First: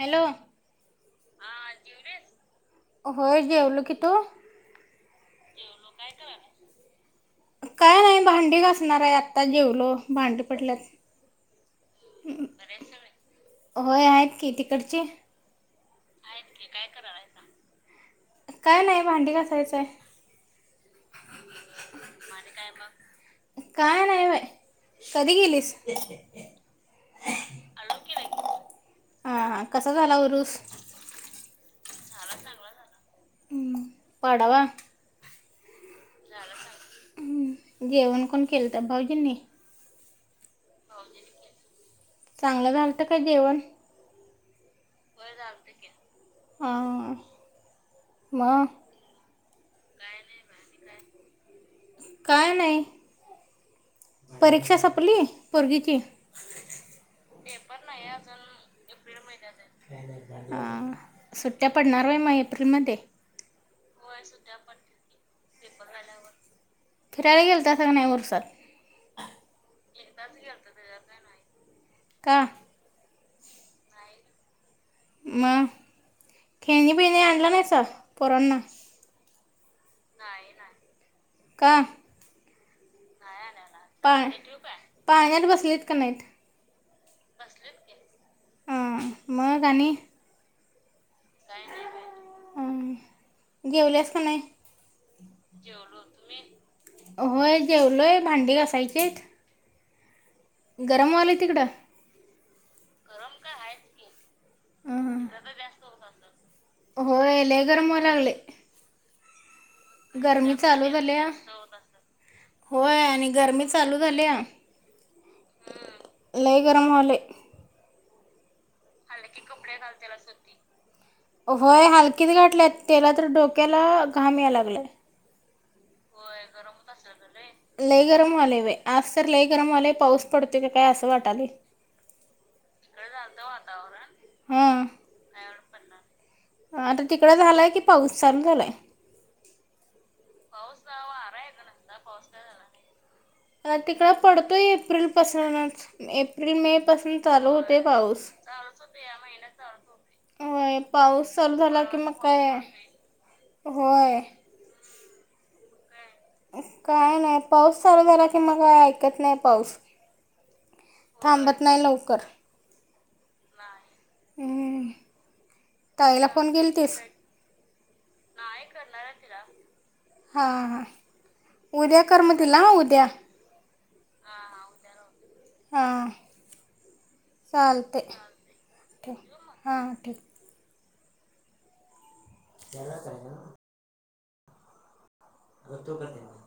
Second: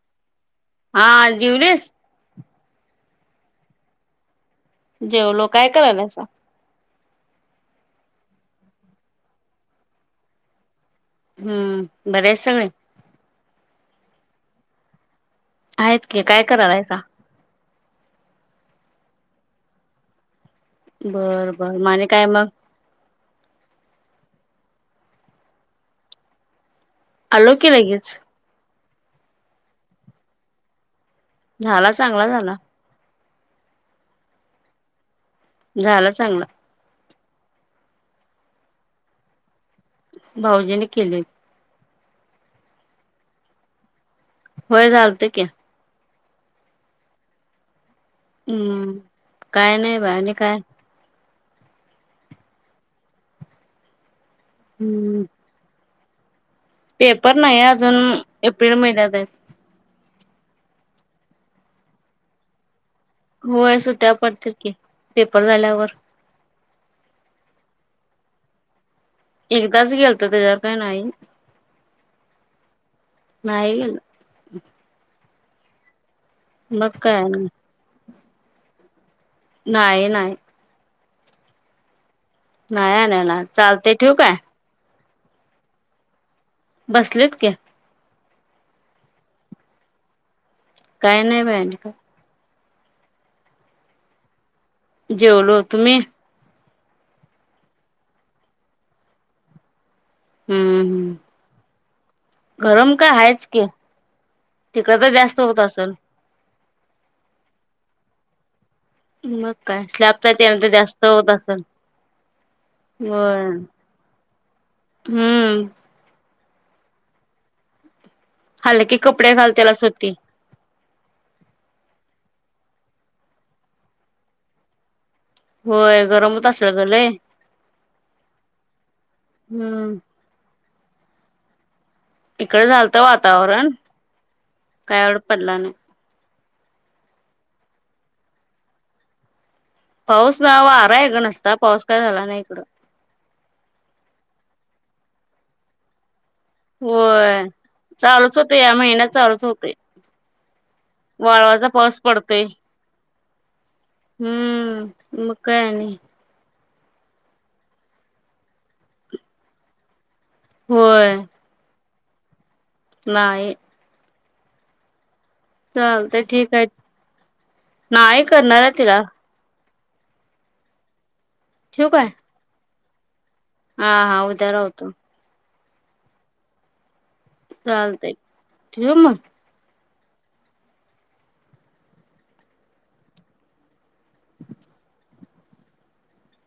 Hello हा जीवलिस. होय जेवलो की‌. तू जेवलो, काय करायलासा. काय नाही भांडी घासणार आहे. आत्ता जेवलो. भांडी पडल्यात. हम्म, बरे आहेत सगळे. होय आहेत की तिकडचे. आहेत की. काय करालायसा. काय नाही भांडी घसायचय. बर बर म आणि काय मग. काय नाही बाई कधी गेलीस. अलो की लागेच‌ हा हा कसा झाला उरुस. झाला चांगला झाला. हम्म, पाडवा झाला चांगला. हम्म, जेवण कोण केलत भाऊजींनी. भाऊजीने केले. चांगल झालत काय जेवण. होय झालात की. हा हम्म, काय नाही बाई आणि काय? काय नाही. परीक्षा सपली, हम्म पोरगीची? पेपर नाही अजून, एप्रिल महिन्यात आहेत. आं, सुट्ट्या पडणार व्हय एप्रिल मध्ये? होय, सुट्ट्या पडत्यात की, पेपर झाल्यावर फिरायला गेलतासा का नाही उरसात? एकदाच गेलतो, त्याच्यावर काय नाही. का? नाही गलो. म खेळणी, मग काय बिळणी नाही आणला नाहीसा पोरांना? नाही, नाही. का? नाही आणायला, चालतंय ठेवू काय? पाळण्यात बसलीस का नाहीत? बसलेत की. हम्म्, मग आणि काय नाही बाई. अं जेवल्यास का नाही? जेवलो. होय, जेवलोय. भांडी घासायची हाईत हम्म गरम हम्म व्हायलयं तिकडं? गरम का हायच की, तिकडं तर अं, जास्त होत असल. होय, लई गरम व्हाय लागलयं मग काय, स्लॅबचा हाय त्यानं तर चालू जास्त झाल्या होत असंल. होय आणि गर्मी चालू झालीया. हम्म हा लई गरम व्हायलंय. हलके कपडे घाल, त्याला सुती. होय, हलकीच घातल्यात. त्येला तर डोक्याला घाम यायं लागलाय. होय गरम होत असेल ग लय लई गरम व्हायलयं बाई, आज तर लई गरम व्हायलयं हम्म पाऊस पडतोय का काय असं वाटालंय इकड झालतं वातावरण, काय एवढा पडला नाही. हा, आता तिकडं झालाय की पाऊस, चालू झालाय. पाऊस जा वारा आहे गं नुसता, पाऊस काय झाला नाही इकडं. अं, तिकडं पडतोय, एप्रिल पसूनच एप्रिल मे पासून होय चालू होतंय पाऊस, होते चालूच होतंय, महिन्यात या चालूच होते महिन्यापासून. होय. पाऊस चालू वाळवाचा झाला कि, पाऊस मक पडतोय काय होय हम्म, मग काय आणि? काय नाही पाऊस चालू झाला कि, मग काय ऐकत नाही पाऊस होय. थांबत लवकर. नाही. हम्म, चालतंय ताईला फोन ठीक आहे. केलतीस? नाही करणार हाय तिला. हां, हां ठेवू उद्या काय? कर म तिला उद्या. हा, हा, उद्या लावतो. हां चालतंय, ठेवू ठेव मग? हां, ठेव. त्याला सांग ना. करतो का तुला?